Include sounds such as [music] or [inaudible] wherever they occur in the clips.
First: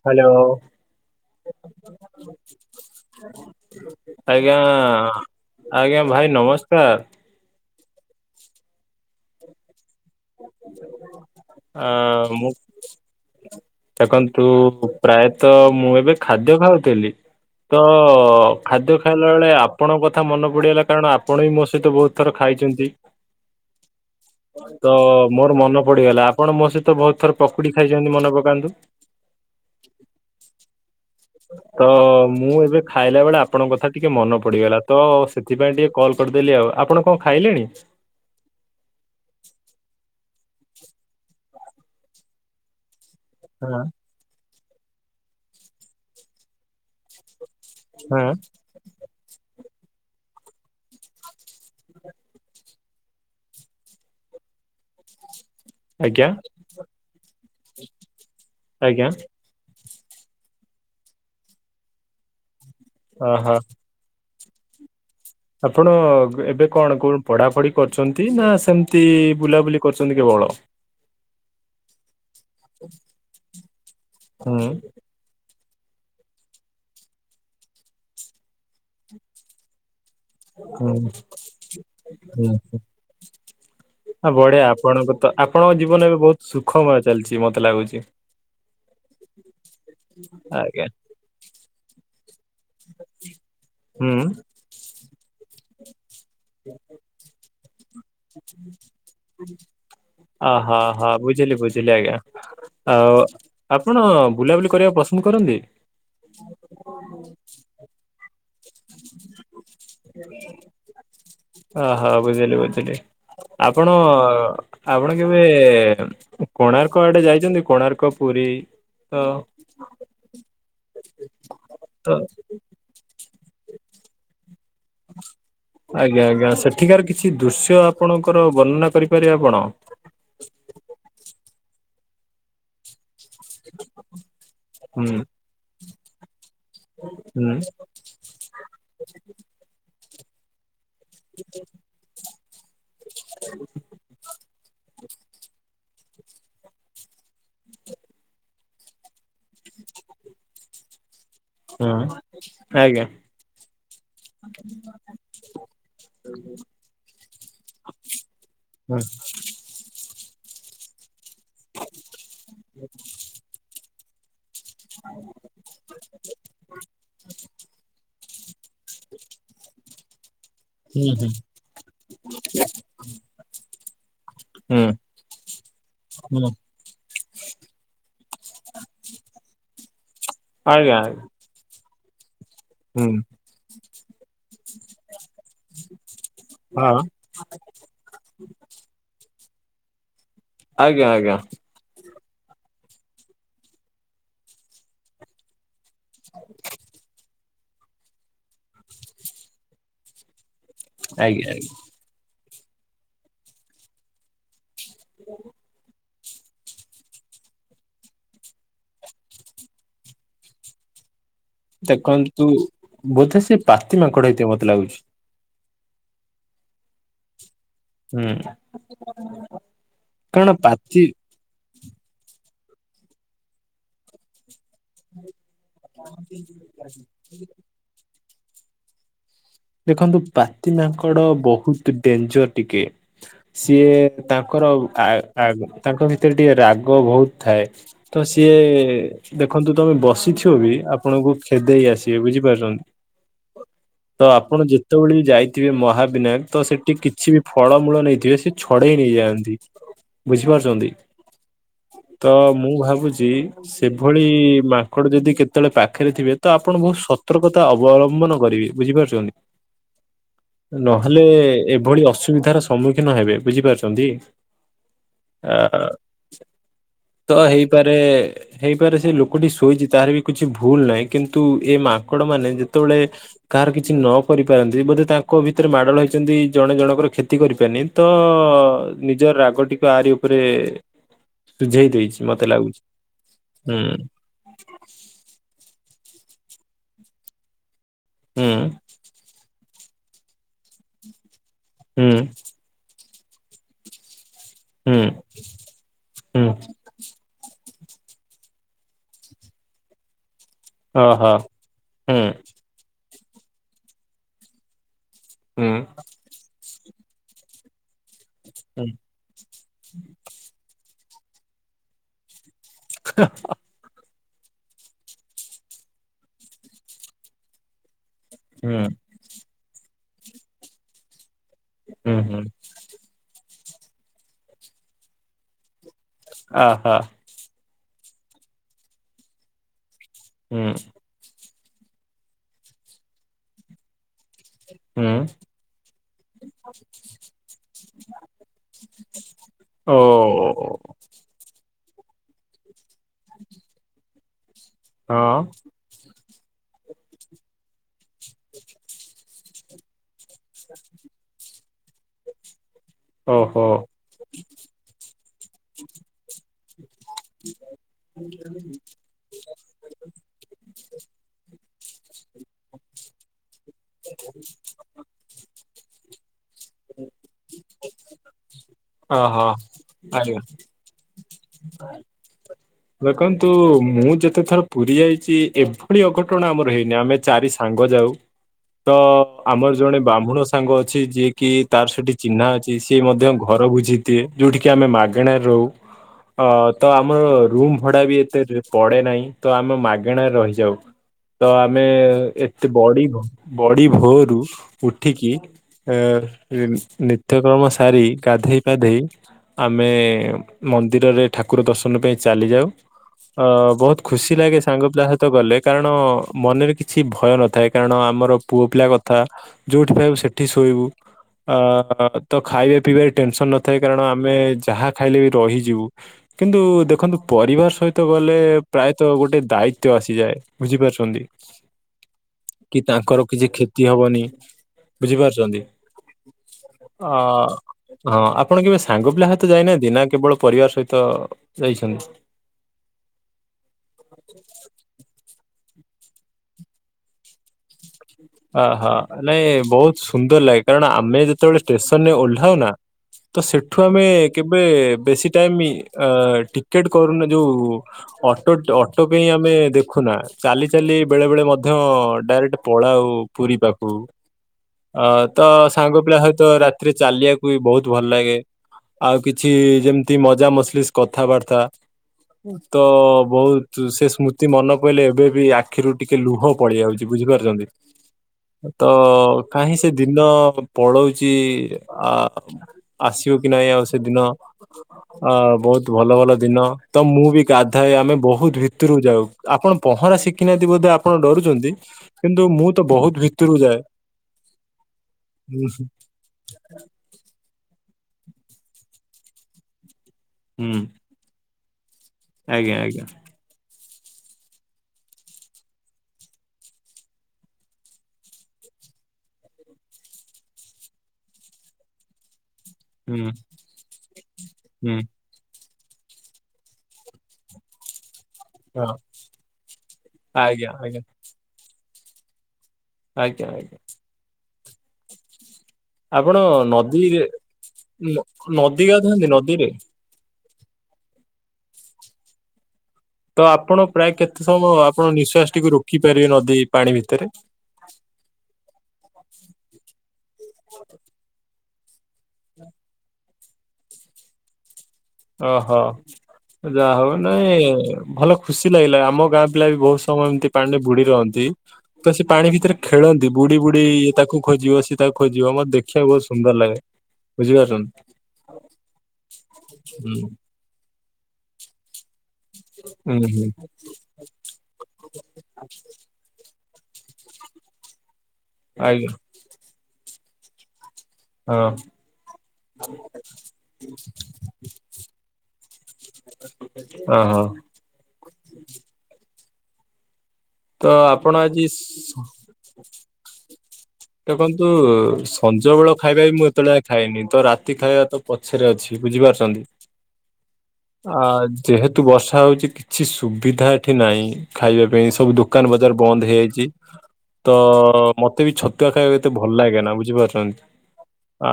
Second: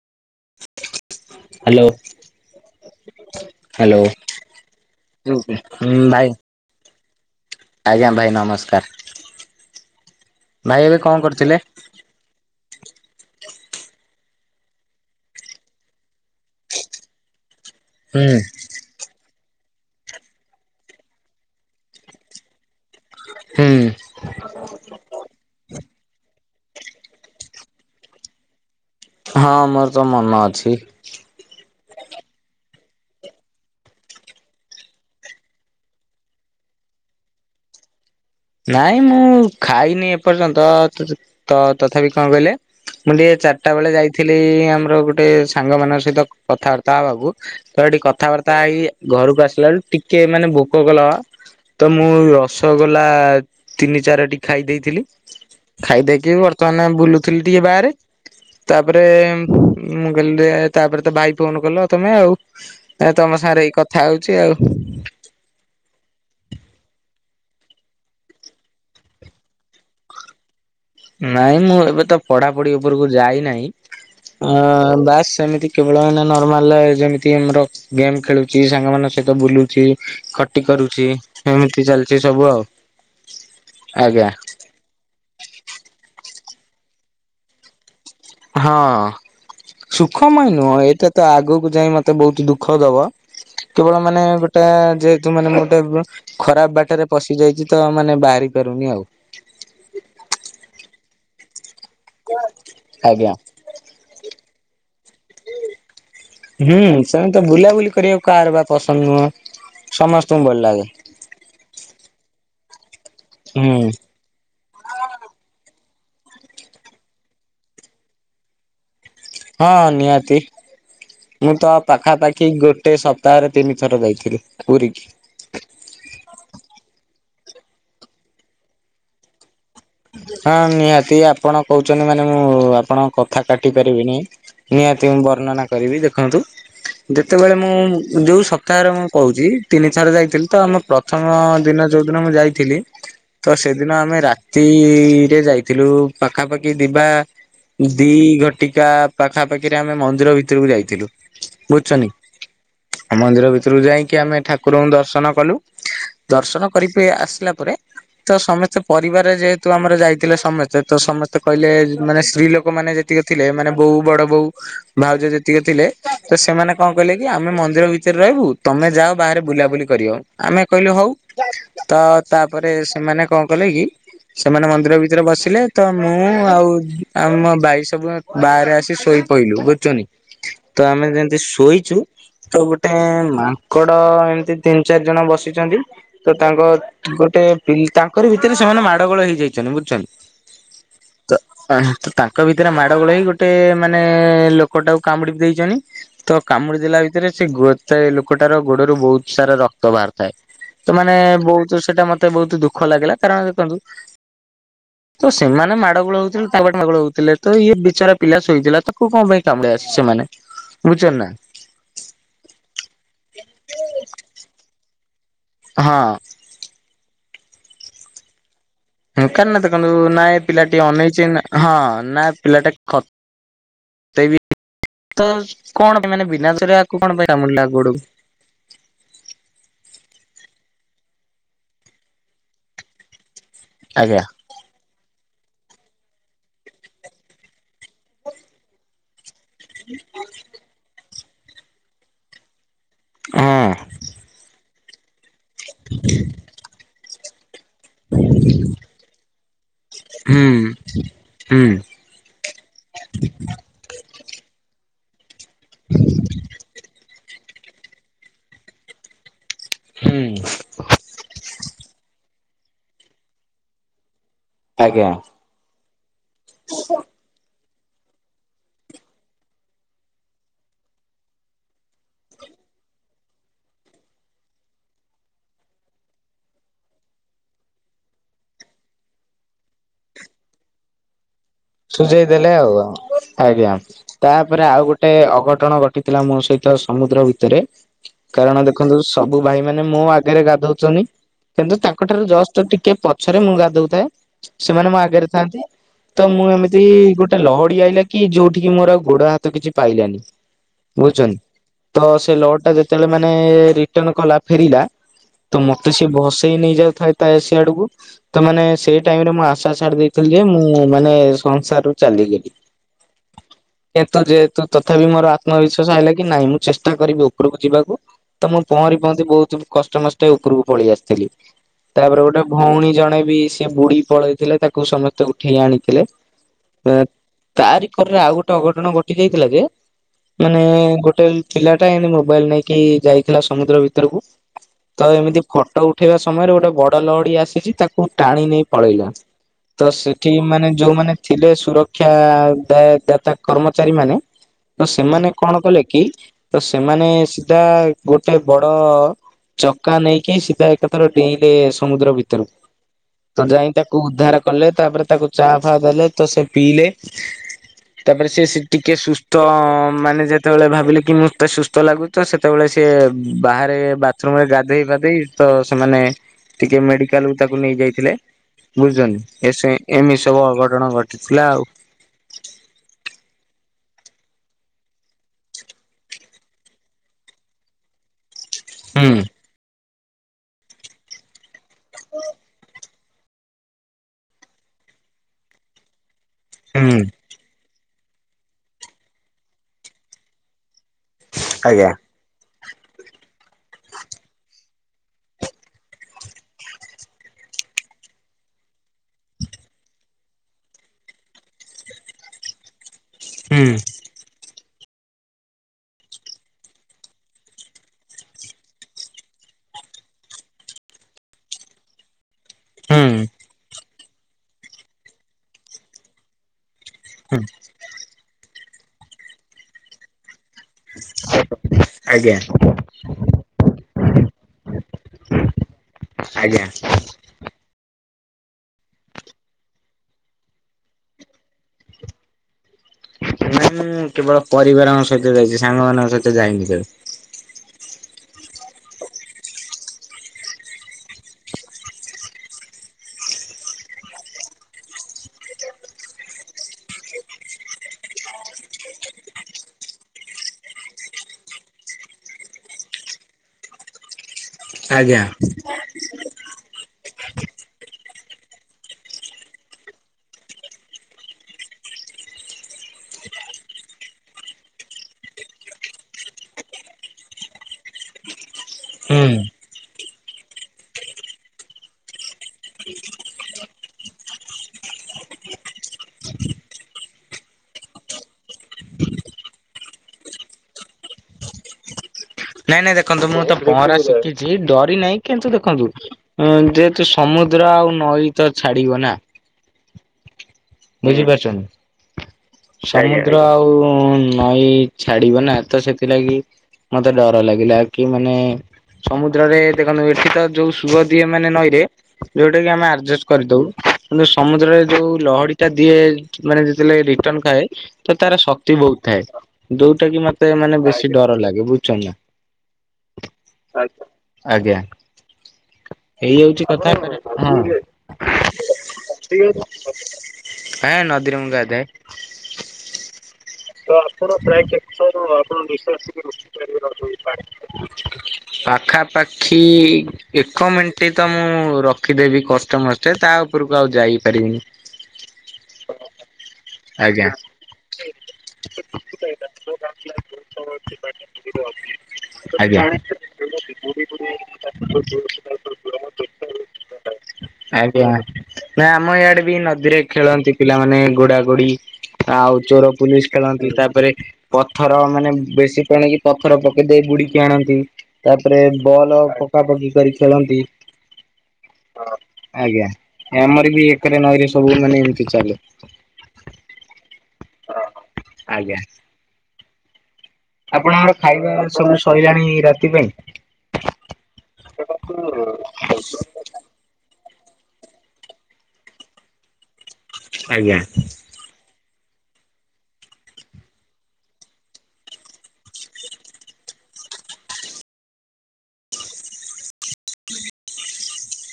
Hello. Hello hello ଆଜ୍ଞା ଆଜ୍ଞା ଭାଇ ନମସ୍କାର। ଆଜ୍ଞା ଭାଇ ନମସ୍କାର ଭାଇ ଏବେ କଣ କରୁଥିଲେ? ଆ ମୁଁ ଦେଖନ୍ତୁ ପ୍ରାୟତଃ ମୁଁ ଏବେ ଖାଦ୍ୟ ଖାଉଥିଲି। ତ ହୁଁ ଖାଦ୍ୟ ଖାଇଲା ବେଳେ ଆପଣଙ୍କ କଥା ମନେ ପଡ଼ିଗଲା କାରଣ ଆପଣ ବିିଁ ମୋ ସହିତ ବହୁତ ଥର ଖାଇଛନ୍ତି। ହୁଁ ତ ମୋର ମନେ ପଡିଗଲା। ଆପଣ ମୋ ସହିତ ବହୁତ ଥର ପକୁଡି ଖାଇଛନ୍ତି ମନେ ପକାନ୍ତୁ। ହଁ ମୋର ତ ମନ ଅଛି। ତ ମୁଁ ଏବେ ଖାଇଲା ବେଳେ ଆପଣଙ୍କ କଥା ଟିକେ ମନେ ପଡିଗଲା ତ ସେଥିପାଇଁ ଟିକେ କଲ୍ କରିଦେଲି ଆଉ ଆପଣ କଣ ଖାଇଲେଣି? ନାଇଁ ମୁଁ ଖାଇନି ଏପର୍ଯ୍ୟନ୍ତ ତ ତଥାପି କଣ କହିଲେ ମୁଁ ଟିକେ ଚାରିଟା ହଁ ବେଳେ ଯାଇଥିଲି ଆମର ଗୋଟେ ସାଙ୍ଗମାନଙ୍କ ସହିତ କଥାବାର୍ତ୍ତା ହେବାକୁ ତ ଏଠିକି ହଁ କଥାବାର୍ତ୍ତା ହେଇ ଘରକୁ ଆସିଲା ବେଳୁ ଟିକେ ମାନେ ଭୋକ କଲା ତ ମୁଁ ରସଗୋଲା ତିନି ଚାରଟି ଖାଇ ଦେଇଥିଲି। ଆଜ୍ଞା ଖାଇଦେଇକି ବର୍ତ୍ତମାନ ବୁଲୁଥିଲି ଟିକେ ବାହାରେ ତାପରେ ଆଜ୍ଞା ମୁଁ କହିଲି ତାପରେ ତ ଭାଇ ଫୋନ କଲ ତମେ ଆଉ ତମ ଓହୋ ସାଙ୍ଗରେ ଏଇ କଥା ହଉଛି ଆଉ। ଆପଣ ଏବେ କଣ କଣ ପଢାପଢି କରଛନ୍ତି ନା ସେମତି ବୁଲାବୁଲି କରୁଛନ୍ତି କେବଳ ନାଇଁ ମୁଁ ଏବେ ତ ପଢାପଢି ଉପରକୁ ଯାଇନାହିଁ ହୁଁ ଅ ବାସ୍ ସେମିତି କେବଳ ମାନ ନର୍ମାଲ ଯେମିତି ଆମର ଗେମ୍ ଖେଳୁଛି ସାଙ୍ଗ ମାନଙ୍କ ସହିତ ବୁଲୁଛି। ଖଟି ହଁ କରୁଛି ଏମିତି ଚାଲିଛି ସବୁ ହଁ ଆଉ। ଆଜ୍ଞା। ଆ ବଢିଆ ଆପଣଙ୍କ ତ ଆପଣଙ୍କ ଜୀବନ ଏବେ ବହୁତ ସୁଖମୟ ଚାଲିଛି ମତେ ଲାଗୁଛି। ହଁ। ସୁଖମୟ ନୁହଁ ଆଜ୍ଞା ଏଇଟା ତ ଆଗକୁ ଯାଇ ମତେ ବହୁତ ଦୁଃଖ ଦବ। କେବଳ ମାନେ ହୁଁ ଟା ଯେହେତୁ ମାନେ ଗୋଟେ ଖରାପ ବାଟରେ ପଶି ଯାଇଛି ତ ମାନେ ବାହାରି ପାରୁନି ଆଉ ଅହ ହଁ ବୁଝିଲି ବୁଝିଲି ଆଜ୍ଞା। ଆଉ ଆଜ୍ଞା। ଆପଣ ବୁଲାବୁଲି କରିବାକୁ ପସନ୍ଦ କରନ୍ତି। ହୁଁ ସେମିତି ତ ବୁଲାବୁଲି କରିବାକୁ କାହାର ବା ପସନ୍ଦ ନୁହଁ? ସମସ୍ତଙ୍କୁ ଭଲ ଲାଗେ। ଓହୋ ବୁଝିଲି ବୁଝିଲି ହୁଁ ଆପଣ? ଆପଣ କେବେ କୋଣାର୍କ ଆଡେ ଯାଇଛନ୍ତି କୋଣାର୍କ ପୁରୀ? ତ ହଁ ନିହାତି ମୁଁ ତ ପାଖାପାଖି ଗୋ ଗୋଟେ ସପ୍ତାହରେ ତିନି ଥର ଯାଇଥିଲି ପୁରୀ କିି। ଆଜ୍ଞା ଆଜ୍ଞା ସେଠିକାର କିଛି ଦୃଶ୍ୟ ଆପଣଙ୍କର ବର୍ଣ୍ଣନା କରିପାରିବେ ଆପଣ? ହଁ ନିହାତି ଆପଣ କହୁଛନ୍ତି ମାନେ ମୁଁ ଆପଣ କଥା କାଟି ପାରିବିନି ନିହାତି ହୁଁ ମୁଁ ବର୍ଣ୍ଣନା କରିବି ଦେଖନ୍ତୁ ହୁଁ ଯେତେବେଳେ ମୁଁ ଯୋଉ ସପ୍ତାହରେ ମୁଁ କହୁଛି ତିନିଥର ଯାଇଥିଲି ତ ଆମ ପ୍ର ପ୍ରଥମ ଦିନ ଯୋଉ ଦିନ ମୁଁ ଯାଇଥିଲି ତ ସେଦିନ ଆମେ ରା ତିରେ ଯାଇଥିଲୁ ପାଖାପାଖି ଦିବା ଦି ଘଟିକା ପାଖାପାଖିରେ ଆମେ ମନ୍ଦିର ଭିତରକୁ ଯାଇଥିଲୁ। ବୁଝୁଛନି। ହଁ। ମନ୍ଦିର ଭିତରୁକୁ ଯାଇକି ଆମେ ଠାକୁରଙ୍କୁ ଦର୍ଶନ କଲୁ। ଦର୍ଶନ କରିି ଆସିଲା ପରେ ତ ସମସ୍ତେ ହୁଁ ପରିବାର ଯେହେତୁ ଆମର ଯାଇଥିଲ ସମସ୍ତେ ତ ସମସ୍ତେ କହିଲେ ମାନେ ସ୍ତ୍ରୀ ଲୋକ ମାନେ ଯେତିକ ଥିଲେ ମାନେ ବୋଉ ବଡ ବୋଉ ଭାଉଜ ଯେତିକି ଥିଲେ ତ ସେମାନେ କଣ କହିଲେ କି ଆମେ ମନ୍ଦିର ଭିତରେ ରହିବୁ ତମେ ଯାଅ ବାହାରେ ବୁଲାବୁଲି କରି ଆମେ କହିଲୁ ହୁଁ ହଉ। ହୁଁ ତ ତାପରେ ସେମାନେ କଣ କଲେ କି? ସେମାନେ ମନ୍ଦିର ଭିତରେ ବସିଲେ ତ ମୁଁ ହୁଁ ହୁଁ ଆଉ ଆମ ଭାଇ ସବୁ ବାହାରେ ଆସି ଶୋଇ ପଇଲୁ ବୁଝୁଛନ୍ତୀ? ତ ଆଜ୍ଞା ଆମେ ଆଜ୍ଞା ଯେମିତି ଶୋଇଛୁ ତ ଗୋଟେ ହୁଁ ମାଙ୍କଡ ଏମିତି ତିନି ଚାରି ଜଣ ବସିଛନ୍ତି ତ ତାଙ୍କ ହଁ ଗୋଟେ ପି ତାଙ୍କରି ଭିତରେ ସେମାନେ ମାଡ଼ଗୋଳ ହେଇଯାଇଛନ୍ତି ବୁଝିଛନ୍ତି ଆଜ୍ଞା ତ ଆଜ୍ଞା। ଆଜ୍ଞା ଆ ତାଙ୍କ ଭିତରେ ମାଡ଼ ଗୋଳ ହେଇ ଗୋଟେ ମାନେ ଲୋକଟାକୁ କାମୁଡି ଦେଇଛନ୍ତି। ତ କାମୁଡି ଦେଲା ଭିତରେ ସେ ଗତେଏ ଲୋକଟାର ଗୋଡରୁ ବହୁତ ସାରା ରକ୍ତ ବାହାରୁଥାଏ। ତ ମାନେ ଆଜ୍ଞା ବହୁତ ସେଇଟା ମତେ ବହୁତ ଦୁଃଖ ଲାଗିଲା କାରଣ ଦେଖନ୍ତୁ ତ ସେମାନେ ମାଡ ଗୋଳ ହଉଥିଲ କବାଟ ମଗୁଲ ହଉଥିଲେ ତ ଇଏ ବିଚରା ପିଲା ଶୋଇଥିଲା ତାକୁ କଣ ପାଇଁ କାମୁଡ ଆସିଛି ସେମାନେ ବୁଝିଛଛନ୍ତି ନା? ତାଙ୍କତୁ ବୋଧେ ସେ ପାତି ମାଙ୍କଡ ହେଇଥିବ ମତେ ଲାଗୁଛି। ହଁ। ହୁଁ। [unintelligible] ନାଇଁ କାରଣ ପିଲାଟି ପାତି ଅନେଇଛି ହଁ ନା ପିଲାଟା ଖ [unintelligible] ତ କଣପାଇଁ ମାନେ ବିନାରେ ଦୋଷରେ ଆକୁ କଣପାଇଁ କାମୁଡିଲା ଗୋଡକୁ? ଦେଖନ୍ତୁ ପାତି ମାଙ୍କଡ ବହୁତ ଡେଞ୍ଜର ଟିକେ ସିଏ ଆଜ୍ଞା ତା ତାଙ୍କର ଆଗ୍ ଆଗ୍ ତାଙ୍କ ଭିତରେ ଟିକେ ରାଗ ବହୁତ ଥାଏ ତ ସିଏ ଦେଖନ୍ତୁ ତମେ ବସିଥିବ ବି ଆପଣଙ୍କୁ ଖେଦେଇ ଆସିବେ ବୁଝିପାରୁଛନ୍ତି? ହଁ। ତ ଆପଣ ଯେତେବେଳେ ବି ଯାଇଥିବେ ମହାବିନାୟକ ତ ସେଠି କିଛି ବି ଫଳମୂଳ ନେଇଥିବେ ସେ ଛଡେଇ ନେଇଯାଆନ୍ତି ହୁଁ ବୁଝିପାରୁଛନ୍ତି? ହୁଁ ତ ମୁଁ ଭାବୁଛି ସେଭଳି ମାଙ୍କଡ ଯଦି କେ ଯେତେଳେ ପାଖରେ ଥିବେ ତ ଆପଣ ବହୁତ ସତର୍କତା ଅବଲମ୍ବନ କରିବେ ବୁଝିପାରୁଛନ୍ତି? ହୁଁ। ନହେଲେ ଏଭଳି ଅସୁବିଧାର ସମ୍ମୁଖୀନ ହେବେ ବୁଝିପାରୁଛନ୍ତି? ଆଜ୍ଞା। ଆ ତ ହେଇପାରେ ହେଇପାରେ ସେ ଲୋକଟି ଶୋଇଛି ତାର ବି କିଛି ଭୁଲ ନାହିଁ କିନ୍ତୁ ଏ ମାଙ୍କଡ ମାନେ ଯେତେବେଳେ କାହାର କିଛି ନ କରିପାରନ୍ତି ବୋଧେ ତାଙ୍କ ଭିତରେ ମାଡ ହଲାଗିଛନ୍ତି ଜଣେ ଜଣଙ୍କର କ୍ଷତି କରିପାରନି। ତ ନିଜ ରାଗଟିକୁ ଆରି ଉପରେ ସୁଝେଇ ଦେଇଛି ସୁଜେଇ ମତେ ଦେଲେ ଆଉ, ଲାଗୁଛି ଆଜ୍ଞା। ହୁଁ ତାପରେ ଆଉ ଗୋଟେ ଅଘଟଣ ଘଟିଥିଲା ମୋ ସହିତ ସମୁଦ୍ର ଭିତରେ। ହୁଁ କାରଣ ଦେଖନ୍ତୁ ସବୁ ଭାଇ ମାନେ ମୋ ଆଗରେ ଗାଧଉଚନି, କିନ୍ତୁ ହୁଁ ତାଙ୍କଠାରୁ ଜଷ୍ଟ ତ ଟିକେ ପଛରେ ମୁଁ ଗାଧଉଥାଏ, ସେମାନେ ମୋ ହୁଁ ଆଗରେ ଥାନ୍ତି। ତ ମୁଁ ହୁଁ ଏମ ଏମିତି ଗୋଟେ ଲହଡି ଆଇଲା କି ଯୋଉଠିକି ମୋର ଆଉ ଗୋଡ, ହାତ କିଛି ପାଇଲାନି। ବୁଝୁଚନ୍ ଓହୋ ତ ହୁଁ ସେ ଲ ଟା ଯେ ତେଳେ ମାନେ ରିଟର୍ଣ୍ଣ କଲା ଫେରିଲା ତ ହୁଁ ମୋତେ ସିଏ ବସେଇ ନେଇଯାଉଥାଏ। ତ ସିଆଡକୁ ତ ମାନେ ହୁଁ ସେଇ ଟାଇମ୍ ରେ ମୁଁ ଆଶା ଛାଡି ଦେଇଥିଲି ଯେ ମୁଁ ମାନେ ସଂସାରୁ ଚାଲିଗଲି। ଚ ଏ ତ ଯେହେତୁ ତଥାପି ମୋର ଆତ୍ମବିଶ୍ୱାସ ହେଲା କି ନାଇଁ ମୁଁ ଚେଷ୍ଟା କରିବି ଉପରକୁ ଯିବାକୁ। ତ ମୁଁ ହୁଁ ପହଁରି ପହଁରି ବହୁତ କଷ୍ଟମଷ୍ଟେ ଉପରକୁ ପଳେଇ ଆସିଥିଲି। ହୁଁ ତାପରେ ହୁଁ ଗୋଟେ ଭଉଣୀ ଜଣେ ବି ସେ ବୁଢି ପଳେଇଥିଲେ ତାକୁ ସମସ୍ତେ ଉଠେଇ ଆଣିଥିଲେ। ଓହୋ। ତାରିକରରେ ଆଉ ଗୋଟେ ଅଘଟଣ ଘଟି ଯାଇଥିଲା ଯେ ମାନେ ହୁଁ ଗୋଟେଇ ପିଲାଟା ଏମତି ମୋବାଇଲ୍ ନେଇକି ଯାଇଥିଲା ସମୁଦ୍ର ଭିତରକୁ। [inaudible] ତ ଏମିତି ଫଟୋ ଉଠେଇବା ସମୟରେ ଗୋଟେ ବଡ ଲହଡି ଆସିଛି ତାକୁ ଟାଣି ନେଇ ପଳେଇଲା। ତ ଓ ସେଠି ମାନେ ଯୋଉମାନେ ଥିଲେ ସୁରକ୍ଷା ଦା- ଦାତା କର୍ମଚାରୀ ମାନେ ତ ହଁ ସେମାନେ କଣ କଲେ କି? ତ ସେମାନେ ସିଧା ଗୋଟେ ବଡ ଚକା ନେଇକି ସିଧା ଏକାଥରେ ଡେଇଁ ଲେ ସମୁଦ୍ର ଭିତରକୁ, ତ ଓହୋ ଯାଇ ତାକୁ ଉଦ୍ଧାର କଲେ ତାପରେ ତାକୁ ଚା ଫା ଦେଲେ। ତ ସେ ପିଇଲେ ତାପରେ ସେ ସି- ଟିିକେ ସୁସ୍ଥ ମାନେ ଯେତେବେଳେ ଭାବିଲେ କି ମୋତେ ସୁସ୍ଥ ଲାଗୁ ତ ସେତେବେଳେ ସେ ସେ ବାହାରେ ବାଥରୁମ୍ ରେ ଗାଧେଇ ପାଧେଇ ତ ସେମାନେ ଟିକେ ମେଡିକାଲ୍ କୁ ତାକୁ ନେଇ ଯାଇଥିଲେ, ବୁଝୁଚନି, ଓହୋ ଏ ଏମିତି ଆଜ୍ଞା ସବୁ ଅଘଟଣ ଘ [unintelligible] ଲା ଆଉ। ଦେଖନ୍ତୁ ମୁଁ ଯେତେ ଥର ପୁରୀ ଯାଇଚି, ଏଭଳି ଅଘଟଣ ଆମର ହେଇନି, ଆମେ ଚାରି ସାଙ୍ଗ ଯାଉ। ତ ହୁଁ ଆମର ଜଣେ ବ୍ରାହ୍ମୁଣ ସାଙ୍ଗ ଅଛି ଯିଏ କିି ତାର ସେଠି ଚିହ୍ନା ଅଛି। ସିଏ ମଧ୍ୟ ଘର ବୁଝି ଦିଏ, ଯୋଉଠି କିି ଆମେ ମାଗଣାରେ ରହୁ, ଅ, ତ ହୁଁ ଆମ ଭଡା ବି ଏତେ ଯୁ-ପଡେ ନାହିଁ, ତ ଆମେ ମାଗେଣାରେ ରହିଯାଉ। ତ ଆମେ ଆଜ୍ଞା ଏ ତ ବଡି ଭ-ବଡି ଭୋରୁୁ ଉଠିକି ଅ, ଇନ୍ ନିତ୍ୟକର୍ମ ସାରି ଗାଧେଇ ପାଧେଇ ଆମେ ମନ୍ଦିରରେ ଠାକୁର ଦର୍ଶନ ପାଇଁ ଚାଲି ଯାଉ, ଅ, ହୁଁ ବହୁତ ଖୁସି ଲାଗେ ସାଙ୍ଗ ପିଲା ସହିତ ଗଲେ, କାରଣ ମନରେ କିଛି ଭୟ ନଥାଏ, କାରଣ ଆମର ପୁଅ ପିଲା କଥା। ଯୋଉଠି ପାଇବୁ ସେଠି ଶୋଇବୁ ଆ, ତ ଖାଇବା ପିଇବାରେ ଟେନସନ୍ ନଥାଏ କାରଣ ଆମେ ଯାହା ଖାଇଲେ ବି ରହିଯିବୁ, କିନ୍ତୁ ଦେ ଖନ୍ତୁ ହୁଁ ପରିବାର ସହିତ ଗଲେ ପ୍ରାୟତଃ ଗୋଟେ ଦାୟିତ୍ଵ ଆସିଯାଏ। ବୁଝିପାରୁଛନ୍ତି? ଆଜ୍ଞା କି ତାଙ୍କର କିଛି କ୍ଷତି ହବନି, ବୁଝିପାରୁଛନ୍ତି? ଆଜ୍ଞା। ଅ, ହଁ ଆପଣ କେବେ ସାଙ୍ଗ ପିଲା ହତ ଯାଇନାହାନ୍ତି ନା କେବଳ ପରିବାର ସହିତ ଯାଇଛନ୍ତି? ମୁଁ କେବଳ ପରିବାରଙ୍କ ସହିତ ଯାଇଛି, ସାଙ୍ଗ ମାନଙ୍କ ସହିତ ଯାଇନି କେବେ। ଅହୋ ନାଇଁ ବହୁତ ସୁନ୍ଦର ଲାଗେ କାରଣ ଆମେ ଯେତେବେଳେ ଷ୍ଟେସନରେ ଓହ୍ଲାଉ ନା। ତ ସେଠୁ ଆମେ କେବେ ବେଶୀ ଟାଇମ୍ ଟିକେଟ କରୁନୁ ଯୋଉ ଅଟୋ ଅଟୋ ପାଇଁ ଆମେ ଦେଖୁନା ଚାଲି ଚାଲି ବେଳେବେଳେ ମଧ୍ୟ ଡାଇରେକ୍ଟ ପଳାଉ ପୁରୀ ପାଖକୁ ଅ ଆଜ୍ଞା ତା ସାଙ୍ଗ ପିଲା ସହିତ ରା ଏଥିରେ ଚାଲିବାକୁ ବି ବହୁତ ଭଲ ଲାଗେ। ଆଉ କିଛି ଯେମିତି ମଜା ମସଲି କଥାବାର୍ତା ତ ବହୁତ ସେ ସ୍ମୃତି ମନେ ପଇଲେ ଏବେ ବି ଆଖିରୁ ଟିକେ ଲୁହ ପଡ଼ି ଯାଉଛି ବୁଝିପାରୁଛନ୍ତି। ତ ହୁଁ। କାହିଁ ସେ ଦିନ ପଳୋଉଚି ଆଉ ଆସିବ କି ନାଇଁ ଆଉ ସେଦିନ ଅ ବହୁତ ଭଲ ଭଲ ଦିନ ତ ମୁଁ ବି ଗାଧାଏ ଆମେ ବହୁତ ଭିତରକୁ ଯାଉ। ଆପଣ ପହଁରା ଶିଖିନାହାନ୍ତି ବୋଧେ ଆପଣ ଡରୁଛନ୍ତି। କିନ୍ତୁ ମୁଁ ନାଇଁ ତ ନାଇଁ ବହୁତ ଦେଖନ୍ତୁ ମୁଁ ଭିତରୁ ତ ଯାଏ। ପହଁରା ଶିଖିଛି ଡରି ନାହିଁ କିନ୍ତୁ ହୁଁ ହୁଁ। ଦେଖନ୍ତୁ ହଁ ଯେହେତୁ ସମୁଦ୍ର ଆଉ ନଈ ତ ଛାଡିବ ନା। ହୁଁ। ବୁଝିପାରୁଚନ୍ତି ଆଜ୍ଞା ଆଜ୍ଞା। ସାଇଁଆ ର ଆଉ ନଈ ଛାଡିବ ନା ତ ସେଥିଲାଗି ମତେ ଡର ଲାଗିଲା କି ମାନେ ସମୁଦ୍ରରେ ଦେଖନ୍ତୁ ଏଠି ତ ଯୋଉ ସୁଅ ଦିଏ ମାନେ ନଈରେ ଯୋଉଟା କି ଆମେ ଆର୍ଜେଷ୍ଟ ହୁଁ କରିଦଉ କିନ୍ତୁ ସମୁଦ୍ର ରେ ହୁଁ ଯୋଉ ଲହଡି ଟା ଦିଏ ମାନେ ଯେତେବେଳେ ରିଟର୍ଣ ଖାଏ ତ ତାର ସ ନ୍ତି ହଁ ବହୁତ ଥାଏ ଯୋଉଟା କି ମତେ ଆଜ୍ଞା ମାନେ ଆଜ୍ଞା ବେଶୀ ଡର ଲାଗେ ବୁଝୁଚନା। ଆଜ୍ଞା ଆଜ୍ଞା ଆଜ୍ଞା। ଆପଣ ହେଇଯାଉଛି କଥା ନଦୀରେ ହଁ ନଦୀ ଗାଧାନ୍ତି ନଦୀରେ? ହେଁ ନଦୀରେ ମୁଁ ଗାଧାଏ। ତ ଆପଣ ପ୍ରାୟ କେତେ ସମୟ ଆପଣ ନିଶ୍ୱାସ ଟିକୁ ରୋକି ପାରିବେ ନଦୀ ପାଣି ଭିତରେ? ହ ପାଖାପାଖି ଏକ ମିଣ୍ଟି ତ ମୁଁ ରଖିଦେବି କଷ୍ଟମଷ୍ଟେ ତା ଉପରକୁ ଆଉ ଯାଇପାରିବିନି। ଓହୋ। ଯାହା ହଉ ଆଜ୍ଞା ନାଇଁ ଭଲ ଖୁସି ଲାଗିଲା ଆମ ଗାଁ ପିଲା ବି ବହୁତ ସମୟ ଏମିତି ପାଣିରେ ବୁଡି ରହନ୍ତି। ତ ସେ ପାଣି ଭିତରେ ଆଜ୍ଞା। ଖେଳନ୍ତି ବୁଡି ବୁଡି ତାକୁ ଖୋଜିବ ସି ତାକୁ ଖୋଜିବ ମତେ ଦେଖିବାକୁ ବହୁତ ସୁନ୍ଦର ଲାଗେ। ଆଜ୍ଞା ବୁଝିପାରୁଛନ୍ତି। ନା ଆମ ଇଆଡେ ବି ନଦୀରେ ହୁଁ ଖେଳନ୍ତି ପିଲାମାନେ ଗୋଡା ଗୋଡି ଆଉ ଚୋର ହୁଁ ପୋଲିସ ହୁଁ ଖେଳନ୍ତି ତାପରେ ପଥର ମାନେ ବେଶୀ କଣ କି ପଥର ପକେଇ ଦେବେ ବୁଡିକି ଆଣନ୍ତି। ତାପରେ ଆଜ୍ଞା ବଲ ପକା ପକି କରି ଖେଳନ୍ତି। ହଁ ଆଜ୍ଞା ଆମର ବି ଏକରେ ନଈରେ ସବୁ ମାନେ ଏଠି ଚାଲେ ହଁ ହଁ ଆଜ୍ଞା। ତ ଆପଣଙ୍କର ଆପଣ ଖାଇବା ଆଜି ସବୁ ସଇଲାଣି ରାତି ପାଇଁ? ଦେଖନ୍ତୁ ସଞ୍ଜ ବେଳ ଖାଇବା ବି ମୁଁ ଏତେବେଳେ ଯାଏ ଖାଇନି ତ ରାତି ଖାଇବା ତ ପଛରେ ଅଛି ବୁଝିପାରୁଛନ୍ତି। ଆଜ୍ଞା। ଆ ଯେହେତୁ ବର୍ଷା ହୋଉଚି କିଛି ସୁବିଧା ଏଠି ନାହିଁ ଖାଇବା ପାଇଁ ସବୁ ଦୋ କାନ ବଜାର ବନ୍ଦ ହେଇଯାଇଚି। ତ ମତେ ବି ଛତୁଆ ଖାଇବାକୁ ଏତେ ଭଲ ଲାଗେ ନା ବୁଝିପାରୁଛନ୍ତି। ଆ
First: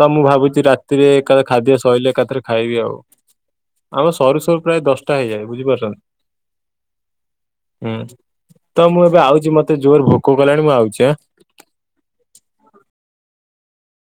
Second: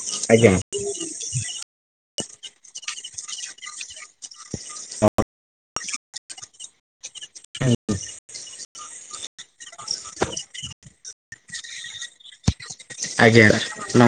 ତ ମୁଁ ଆଜ୍ଞା ଭାବୁଚି ରାତିରେ ଏକାଥେରେ ଖାଦ୍ୟ ସଇଲେ ଏକାଥରେ ଖାଇବି ଆଉ। ଆମର ସରୁ ସରୁ ପ୍ରାୟ ଦଶଟା ହେଇଯାଏ ବୁଝିପାରୁଛନ୍ତି। ହୁଁ ତ ମୁଁ ଏବେ ଆଉଚି ମତେ ଜୋର ଭୋକ କଲାଣି ମୁଁ ଆଉଚି ଆଁ। ଆଜ୍ଞା। ନମ